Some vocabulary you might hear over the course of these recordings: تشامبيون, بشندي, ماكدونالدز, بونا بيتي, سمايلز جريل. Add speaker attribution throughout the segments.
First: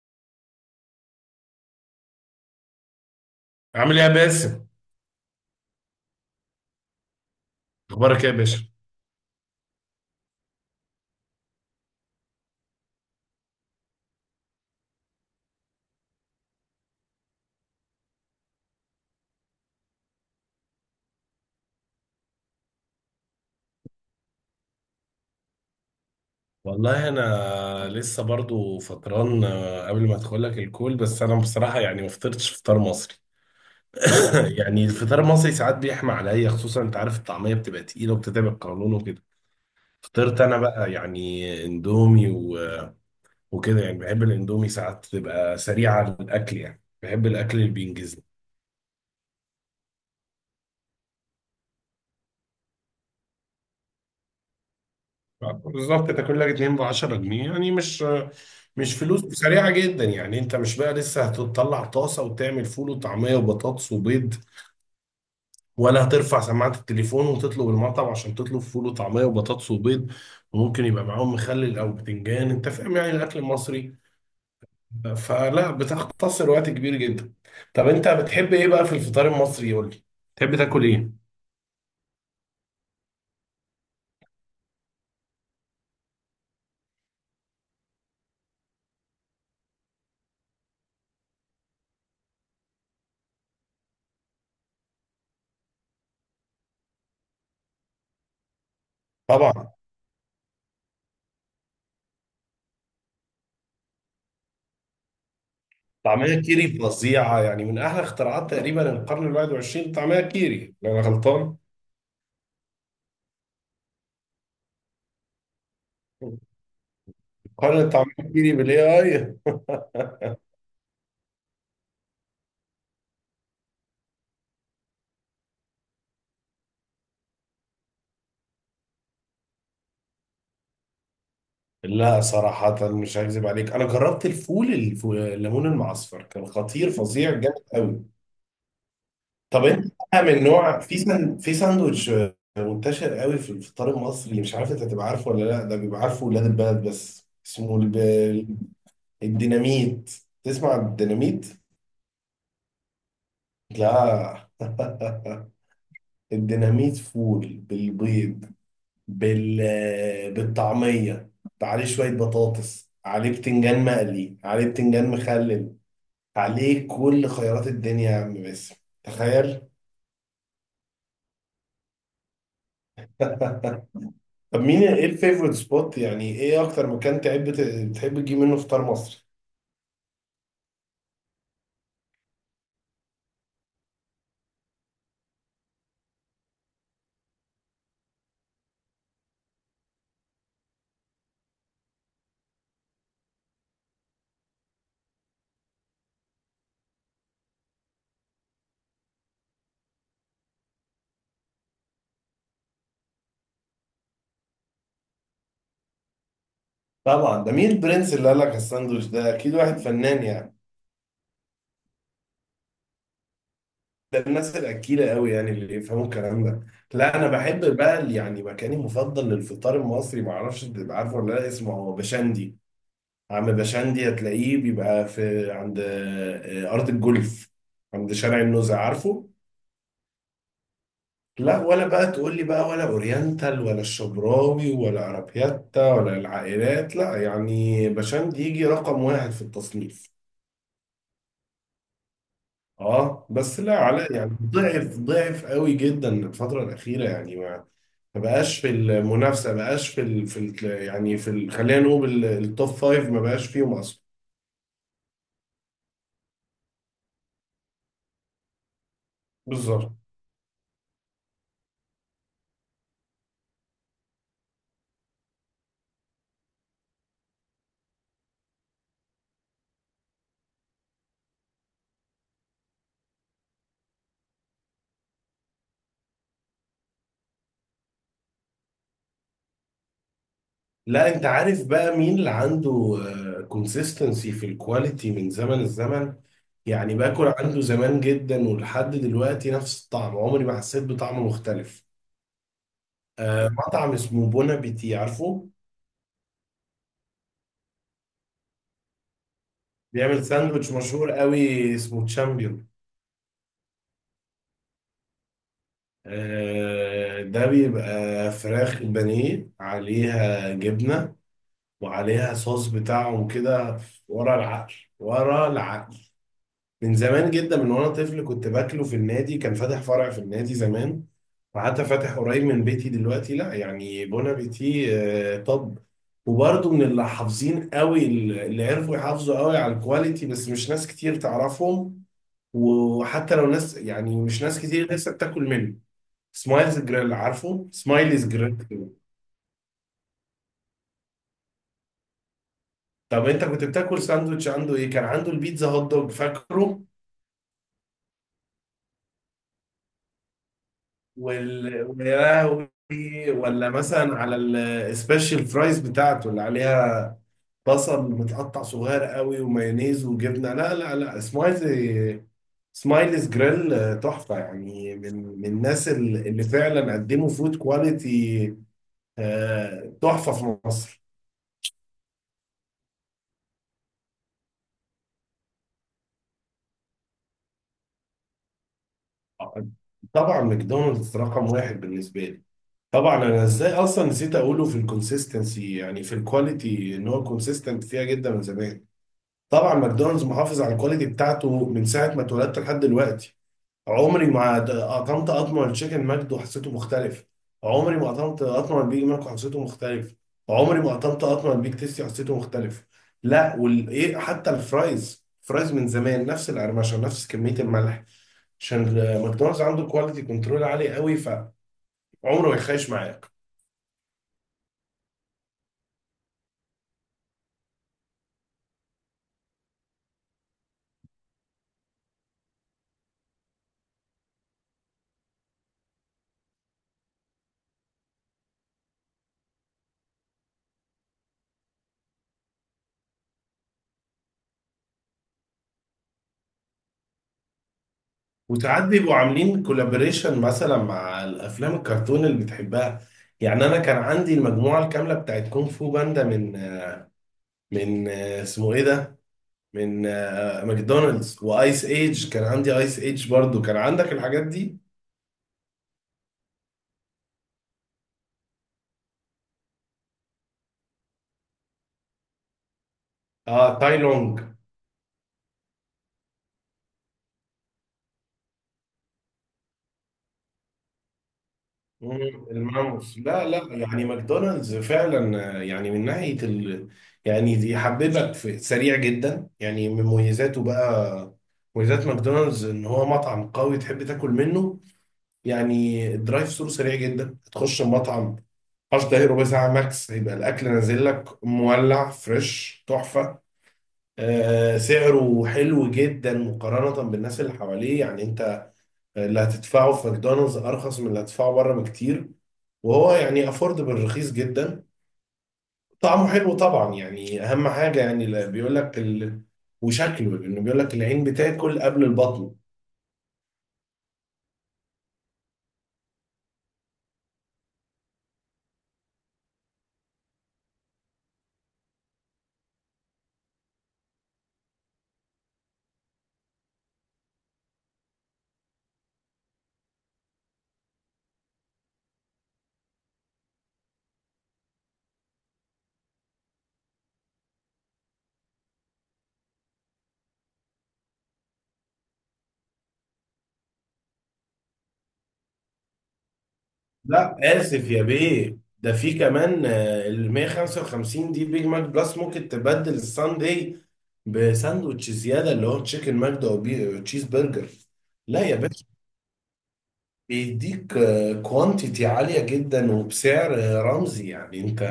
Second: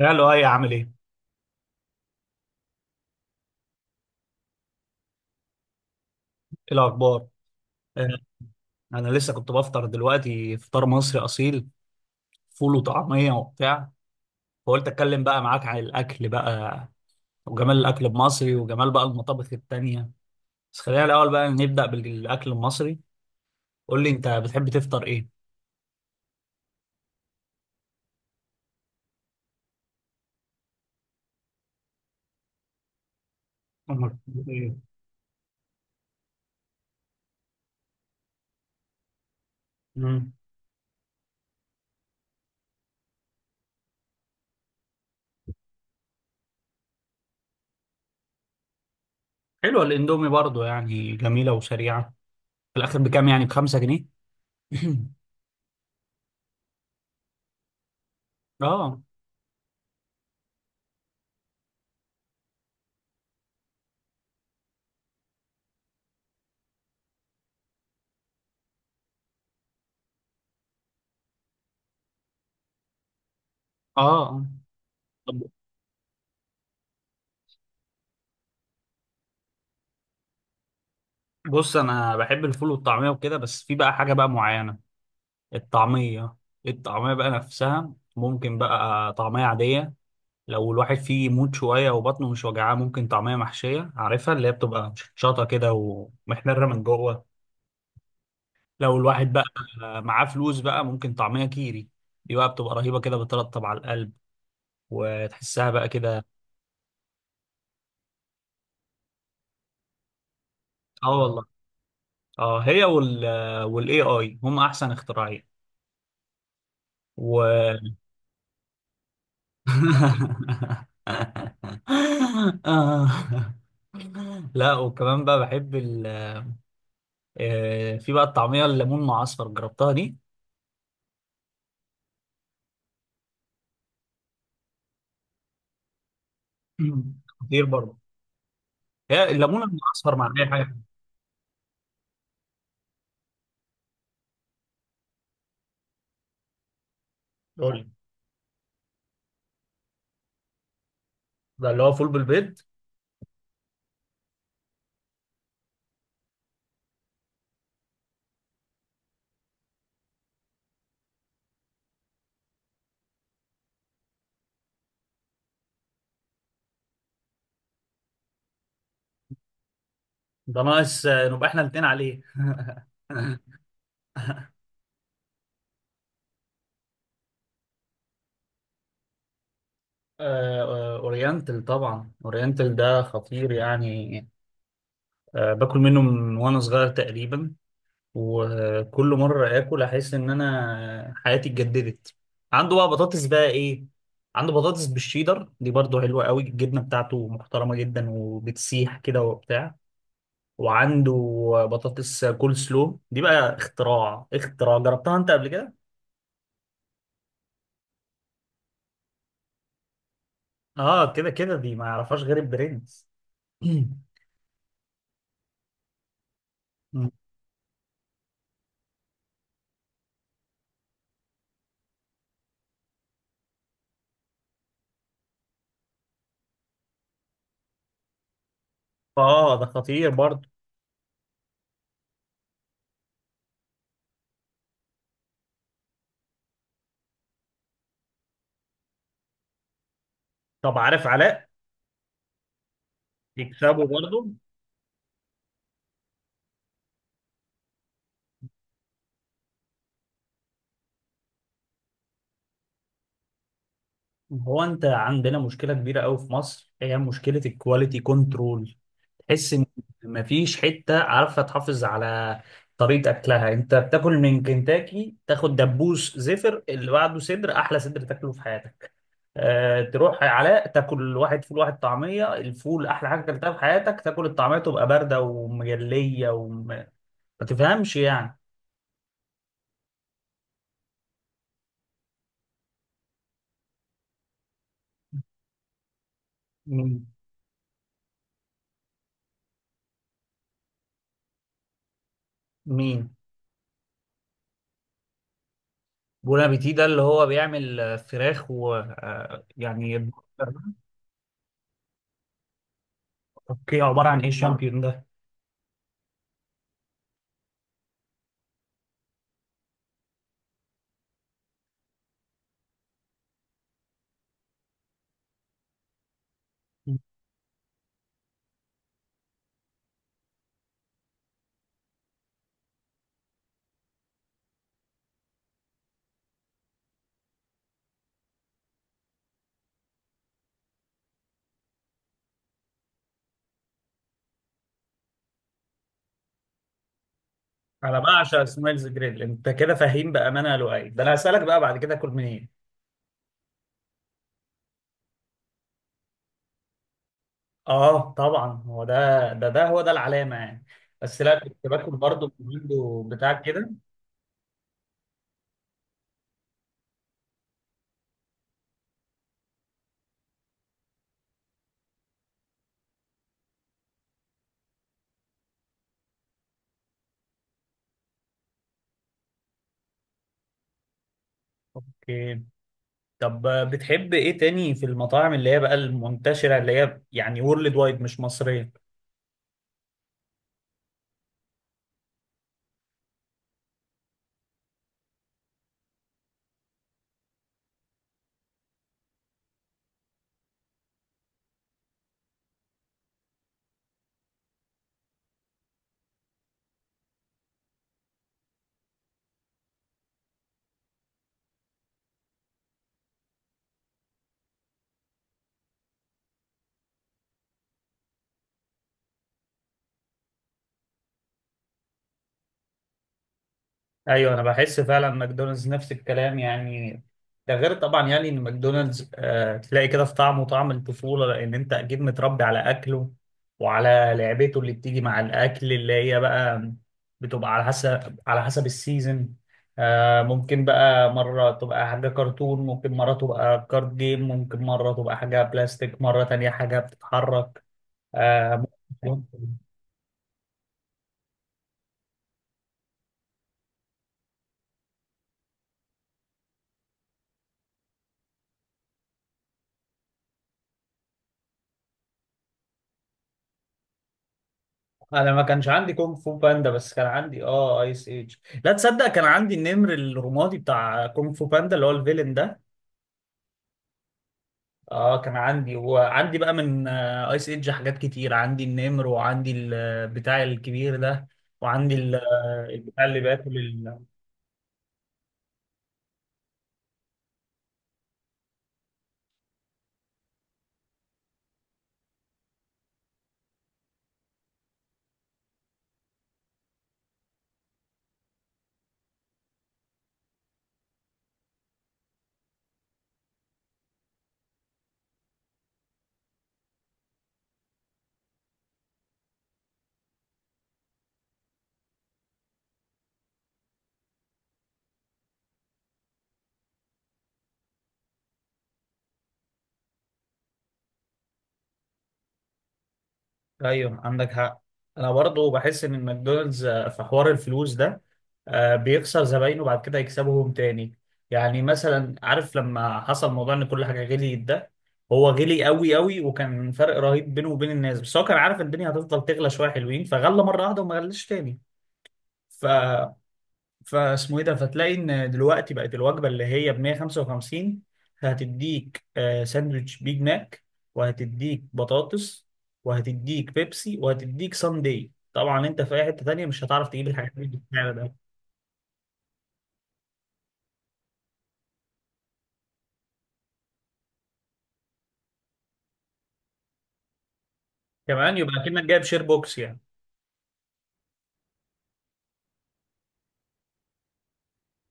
Speaker 1: يا لؤي عامل ايه؟ ايه
Speaker 2: عامل ايه يا باسم؟
Speaker 1: الاخبار؟ آه،
Speaker 2: اخبارك ايه يا باشا؟
Speaker 1: انا لسه كنت بفطر دلوقتي فطار مصري اصيل، فول وطعميه وبتاع. فقلت اتكلم بقى معاك عن الاكل بقى، وجمال الاكل المصري، وجمال بقى المطابخ التانيه. بس خلينا الاول بقى نبدا بالاكل المصري. قول لي انت بتحب تفطر ايه؟
Speaker 2: والله انا الحمد لسه برضو فطران، قبل ما ادخل لك الكول. بس انا بصراحه يعني ما فطرتش فطار مصري.
Speaker 1: أمك بتحب
Speaker 2: يعني
Speaker 1: إيه؟
Speaker 2: الفطار المصري ساعات بيحمى عليا، خصوصا انت عارف الطعميه بتبقى تقيله وبتتعب القولون وكده.
Speaker 1: مم.
Speaker 2: فطرت انا بقى يعني اندومي وكده. يعني بحب الاندومي، ساعات تبقى سريعه الاكل، يعني بحب الاكل اللي بينجزني
Speaker 1: حلوه الاندومي برضو يعني، جميله وسريعه. في الاخر بكام؟ يعني بخمسة جنيه؟
Speaker 2: بالظبط. تاكل لك 2 ب 10 جنيه، يعني مش
Speaker 1: اه.
Speaker 2: فلوس سريعه جدا. يعني انت مش بقى لسه هتطلع طاسه وتعمل فول وطعميه وبطاطس وبيض، ولا هترفع سماعه التليفون وتطلب المطعم عشان تطلب فول وطعميه وبطاطس وبيض، وممكن يبقى معاهم مخلل او بتنجان. انت فاهم يعني الاكل المصري
Speaker 1: اه طب،
Speaker 2: فلا بتختصر وقت كبير جدا. طب انت بتحب ايه بقى في الفطار المصري؟ قول لي، تحب تاكل ايه؟
Speaker 1: بص انا بحب الفول والطعميه وكده، بس في بقى حاجه بقى معينه. الطعمية، الطعمية بقى نفسها، ممكن بقى طعمية عادية لو الواحد فيه يموت شوية وبطنه مش وجعاه، ممكن طعمية محشية عارفها اللي هي بتبقى شطة كده ومحمرة من جوه. لو الواحد بقى
Speaker 2: طبعا
Speaker 1: معاه فلوس بقى، ممكن طعمية كيري، دي بقى بتبقى رهيبة كده، بترطب على القلب وتحسها بقى كده.
Speaker 2: طعمية كيري فظيعة، يعني من أحلى اختراعات تقريبا القرن ال 21، طعمية كيري لو أنا
Speaker 1: اه والله.
Speaker 2: غلطان.
Speaker 1: اه هي وال، والاي اي هم احسن اختراعين و…
Speaker 2: قارن طعمية كيري بالإي آي.
Speaker 1: آه. لا وكمان بقى بحب ال، في بقى الطعميه الليمون مع اصفر، جربتها دي؟
Speaker 2: لا صراحة مش هكذب عليك، أنا جربت الفول الليمون المعصفر، كان خطير،
Speaker 1: مم.
Speaker 2: فظيع، جامد
Speaker 1: خطير برضه.
Speaker 2: قوي.
Speaker 1: هي الليمون
Speaker 2: طب
Speaker 1: مع
Speaker 2: أنت
Speaker 1: اصفر
Speaker 2: بقى
Speaker 1: مع
Speaker 2: من
Speaker 1: اي حاجه.
Speaker 2: نوع في ساندوتش منتشر قوي في الفطار المصري، مش عارف أنت هتبقى عارفه ولا لا، ده بيبقى عارفه ولاد البلد، بس
Speaker 1: قول
Speaker 2: اسمه
Speaker 1: لي.
Speaker 2: الديناميت. تسمع عن الديناميت؟
Speaker 1: ده اللي هو فول بالبيض؟
Speaker 2: لا. الديناميت فول بالبيض، بالطعمية، عليه شوية بطاطس، عليه بتنجان مقلي، عليه بتنجان مخلل، عليه كل خيارات الدنيا يا عم باسم. تخيل.
Speaker 1: ده ناقص نبقى احنا الاثنين عليه.
Speaker 2: طب مين ايه الفيفورت سبوت، يعني ايه اكتر مكان تحب تحب تجيب منه فطار مصري؟
Speaker 1: اورينتال، طبعا اورينتال ده خطير يعني. باكل منه من وانا صغير تقريبا، وكل مره اكل احس ان انا حياتي اتجددت. عنده بقى بطاطس بقى ايه، عنده بطاطس بالشيدر، دي برضه حلوه قوي، الجبنه بتاعته محترمه جدا وبتسيح كده وبتاع. وعنده بطاطس كول سلو، دي بقى اختراع، اختراع. جربتها انت قبل كده؟
Speaker 2: طبعا ده مين البرنس اللي قال لك الساندوتش ده؟ اكيد واحد فنان يعني.
Speaker 1: اه، كده كده دي ما يعرفهاش غير البرنس.
Speaker 2: ده الناس الأكيلة قوي يعني، اللي يفهموا الكلام ده. لا أنا بحب بقى يعني مكاني المفضل للفطار المصري، معرفش تبقى عارفه ولا لا، اسمه هو بشندي. عم بشندي هتلاقيه بيبقى في عند، أرض الجولف، عند شارع النزهة، عارفه؟
Speaker 1: اه ده خطير برضه.
Speaker 2: لا ولا بقى تقول لي بقى، ولا أورينتال، ولا الشبراوي، ولا عربياتا، ولا العائلات، لا يعني بشندي يجي رقم واحد في التصنيف.
Speaker 1: طب عارف علاء؟
Speaker 2: اه بس لا
Speaker 1: يكسبه
Speaker 2: علاء
Speaker 1: برضه.
Speaker 2: يعني ضعف ضعف قوي جدا الفترة الأخيرة يعني. ما بقاش في المنافسه، ما بقاش في خلينا نقول ال- التوب فايف، ما بقاش فيهم اصلا.
Speaker 1: هو انت عندنا مشكله كبيره قوي في مصر، هي مشكله الكواليتي كنترول. تحس ان
Speaker 2: بالظبط.
Speaker 1: مفيش حته عارفه تحافظ على طريقه اكلها. انت بتاكل من كنتاكي، تاخد دبوس زفر، اللي بعده صدر احلى صدر تاكله في حياتك. تروح يا علاء تاكل واحد فول واحد طعمية، الفول أحلى حاجة أكلتها في حياتك، تاكل الطعمية تبقى باردة ومجلية وما تفهمش يعني.
Speaker 2: لا انت عارف بقى مين اللي عنده كونسيستنسي في الكواليتي من زمن الزمن؟ يعني
Speaker 1: مين؟
Speaker 2: باكل عنده زمان جدا ولحد دلوقتي نفس الطعم، عمري ما حسيت بطعم مختلف.
Speaker 1: مين؟
Speaker 2: آه، مطعم اسمه بونا بيتي، عارفه؟
Speaker 1: بون ابيتي، ده اللي هو بيعمل فراخ و يعني.
Speaker 2: بيعمل ساندوتش مشهور قوي اسمه تشامبيون.
Speaker 1: اوكي، عبارة عن ايه الشامبيون ده؟
Speaker 2: آه ده بيبقى فراخ بانيه عليها جبنة، وعليها صوص بتاعهم كده. ورا العقل ورا العقل، من زمان جدا من وانا طفل كنت باكله في النادي، كان فاتح فرع في النادي زمان، وحتى فاتح قريب من بيتي دلوقتي. لا يعني بون ابيتي، طب، وبرضه من اللي حافظين قوي، اللي عرفوا يحافظوا قوي على الكواليتي، بس مش ناس كتير تعرفهم. وحتى لو ناس يعني مش ناس كتير، لسه بتاكل منه. سمايلز جريل، عارفه
Speaker 1: انا
Speaker 2: سمايلز
Speaker 1: بعشق
Speaker 2: جريل؟
Speaker 1: سمايلز جريل، انت كده فاهم بامانه يا لؤي، ده انا هسالك بقى بعد كده اكل منين.
Speaker 2: طب انت كنت بتاكل ساندوتش عنده ايه؟ كان عنده البيتزا هوت دوج، فاكره؟
Speaker 1: اه طبعا، هو ده العلامه يعني. بس لا، كنت باكل
Speaker 2: ويا
Speaker 1: برضه من
Speaker 2: لهوي
Speaker 1: عنده بتاع
Speaker 2: ولا
Speaker 1: كده.
Speaker 2: مثلا على السبيشال فرايز بتاعته اللي عليها بصل متقطع صغير قوي ومايونيز وجبنه؟ لا لا لا، سمايلي، سمايليز جريل، تحفه يعني، من الناس اللي فعلا قدموا فود كواليتي، تحفه في مصر.
Speaker 1: اوكي. طب بتحب ايه تاني في المطاعم اللي هي بقى المنتشرة، اللي هي يعني وورلد وايد مش مصرية؟
Speaker 2: طبعا ماكدونالدز رقم واحد بالنسبه لي. طبعا انا ازاي اصلا نسيت اقوله في الكونسيستنسي يعني في الكواليتي، ان هو كونسيستنت فيها جدا من زمان. طبعا ماكدونالدز محافظ على الكواليتي بتاعته من ساعه ما اتولدت لحد دلوقتي. عمري ما قطمت قطمه التشيكن ماجد وحسيته مختلف، عمري ما قطمت قطمه البيج ماك وحسيته مختلف، عمري ما قطمت قطمه البيج تيستي وحسيته مختلف. لا وال ايه، حتى الفرايز، فرايز من زمان نفس القرمشه، نفس كميه الملح. عشان ماكدونالدز عنده كواليتي كنترول عالي قوي، فعمره ما يخيش معايا.
Speaker 1: ايوه، انا بحس فعلا ماكدونالدز نفس الكلام يعني. ده غير طبعا يعني ان ماكدونالدز آه تلاقي كده في طعمه طعم الطفولة، لان انت اكيد متربي على اكله وعلى لعبته اللي بتيجي مع الاكل، اللي هي بقى بتبقى على حسب، على حسب السيزون. آه ممكن بقى مرة تبقى حاجة كرتون، ممكن مرة تبقى كارد جيم، ممكن مرة تبقى حاجة بلاستيك، مرة تانية حاجة بتتحرك. آه.
Speaker 2: وساعات بيبقوا عاملين كولابوريشن مثلا مع الافلام الكرتون اللي بتحبها. يعني انا كان عندي المجموعه الكامله بتاعت كونغ فو باندا من، من اسمه ايه ده، من ماكدونالدز، وايس ايج، كان عندي ايس ايج برضو، كان عندك الحاجات دي؟
Speaker 1: انا ما كانش عندي كونغ فو باندا، بس كان عندي اه ايس ايج. لا تصدق، كان عندي النمر الرمادي بتاع كونغ فو باندا اللي هو الفيلن ده.
Speaker 2: اه تاي لونج.
Speaker 1: اه كان عندي، وعندي بقى من آه ايس ايج حاجات كتير، عندي النمر، وعندي البتاع الكبير ده، وعندي البتاع
Speaker 2: الماموس.
Speaker 1: اللي
Speaker 2: لا
Speaker 1: باكل
Speaker 2: لا
Speaker 1: ال…
Speaker 2: يعني ماكدونالدز فعلا، يعني من ناحيه يعني يحببك في سريع جدا، يعني من مميزاته بقى، مميزات ماكدونالدز ان هو مطعم قوي تحب تاكل منه. يعني الدرايف ثرو سريع جدا، تخش المطعم 10 دقايق ربع ساعة ماكس هيبقى الأكل نازل لك مولع فريش تحفة. آه سعره حلو جدا مقارنة بالناس اللي حواليه، يعني أنت اللي هتدفعه في ماكدونالدز أرخص من اللي هتدفعه بره بكتير، وهو يعني أفوردبل، رخيص جدا. طعمه حلو طبعا يعني أهم حاجة، يعني اللي بيقول لك وشكله، لأنه بيقول لك العين بتاكل قبل البطن.
Speaker 1: ايوه عندك حق. انا برضو بحس ان ماكدونالدز في حوار الفلوس ده، بيخسر زباينه بعد كده يكسبهم تاني. يعني مثلا عارف لما حصل موضوع ان كل حاجه غليت ده، هو غلي قوي قوي، وكان فرق رهيب بينه وبين الناس، بس هو كان عارف إن الدنيا هتفضل تغلى شويه حلوين، فغلى مره واحده وما غلاش تاني. ف فاسمه ايه ده، فتلاقي ان دلوقتي بقت الوجبه اللي هي ب 155، هتديك ساندوتش بيج ماك، وهتديك بطاطس، وهتديك بيبسي، وهتديك ساندي. طبعا انت في اي حته تانيه مش هتعرف تجيب الحاجات
Speaker 2: لا
Speaker 1: دي
Speaker 2: اسف
Speaker 1: بالسعر
Speaker 2: يا
Speaker 1: ده.
Speaker 2: بيه، ده في كمان، ال 155 دي بيج ماك بلس، ممكن تبدل الساندي بساندوتش زياده اللي هو تشيكن ماجدا وتشيز برجر.
Speaker 1: كمان
Speaker 2: لا
Speaker 1: يبقى
Speaker 2: يا
Speaker 1: اكنك
Speaker 2: باشا،
Speaker 1: جايب شير بوكس يعني.
Speaker 2: بيديك كوانتيتي عاليه جدا، وبسعر، رمزي يعني. انت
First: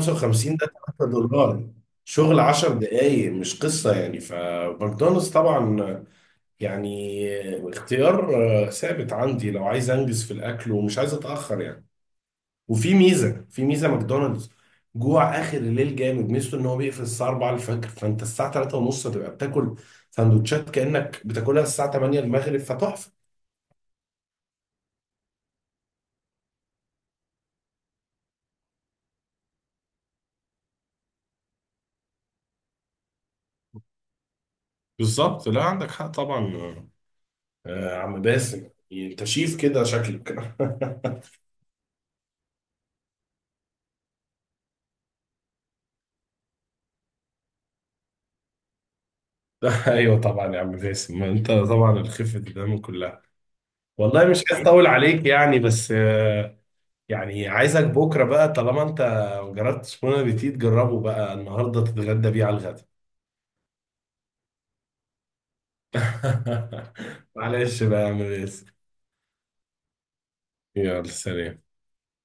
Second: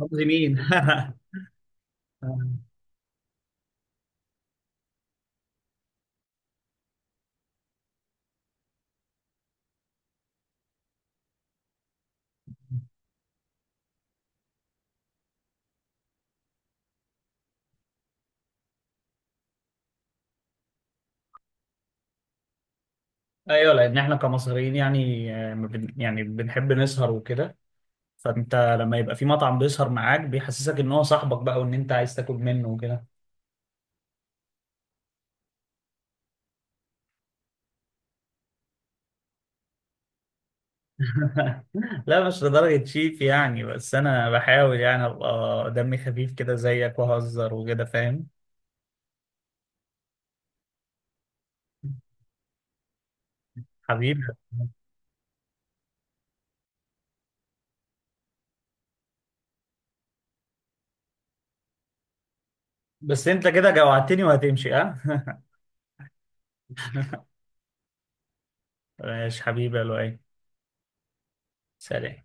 Speaker 1: قصدي مين.
Speaker 2: ده 3 دولار شغل 10 دقايق، مش قصه. يعني فماكدونالدز طبعا يعني، اختيار، ثابت عندي لو عايز انجز في الاكل ومش عايز اتاخر يعني. وفي ميزه، في ميزه ماكدونالدز جوع اخر الليل جامد، ميزته ان هو بيقفل الساعه 4 الفجر، فانت الساعه 3 ونص تبقى بتاكل سندوتشات كانك بتاكلها الساعه 8 المغرب، فتحفه.
Speaker 1: ايوه، لان احنا كمصريين يعني ما بن- يعني بنحب نسهر وكده. فانت لما يبقى في مطعم بيسهر معاك، بيحسسك ان هو صاحبك بقى، وان انت عايز تاكل منه وكده.
Speaker 2: بالظبط. لا عندك حق طبعا. آه عم باسم انت شيف كده شكلك.
Speaker 1: لا مش لدرجة شيف يعني، بس انا بحاول يعني ابقى دمي خفيف كده زيك واهزر وكده، فاهم.
Speaker 2: ايوه طبعا يا عم باسم، ما انت طبعا الخفه الدم كلها.
Speaker 1: حبيبي.
Speaker 2: والله مش عايز اطول عليك يعني، بس يعني عايزك بكره بقى طالما انت ما جربتش بون ابيتيت، جربه بقى النهارده، تتغدى بيه على الغدا.
Speaker 1: بس انت كده جوعتني وهتمشي ها.
Speaker 2: معلش بقى يا عم ياسر.
Speaker 1: ماشي حبيبي يا لؤي.
Speaker 2: يلا سلام.
Speaker 1: سلام.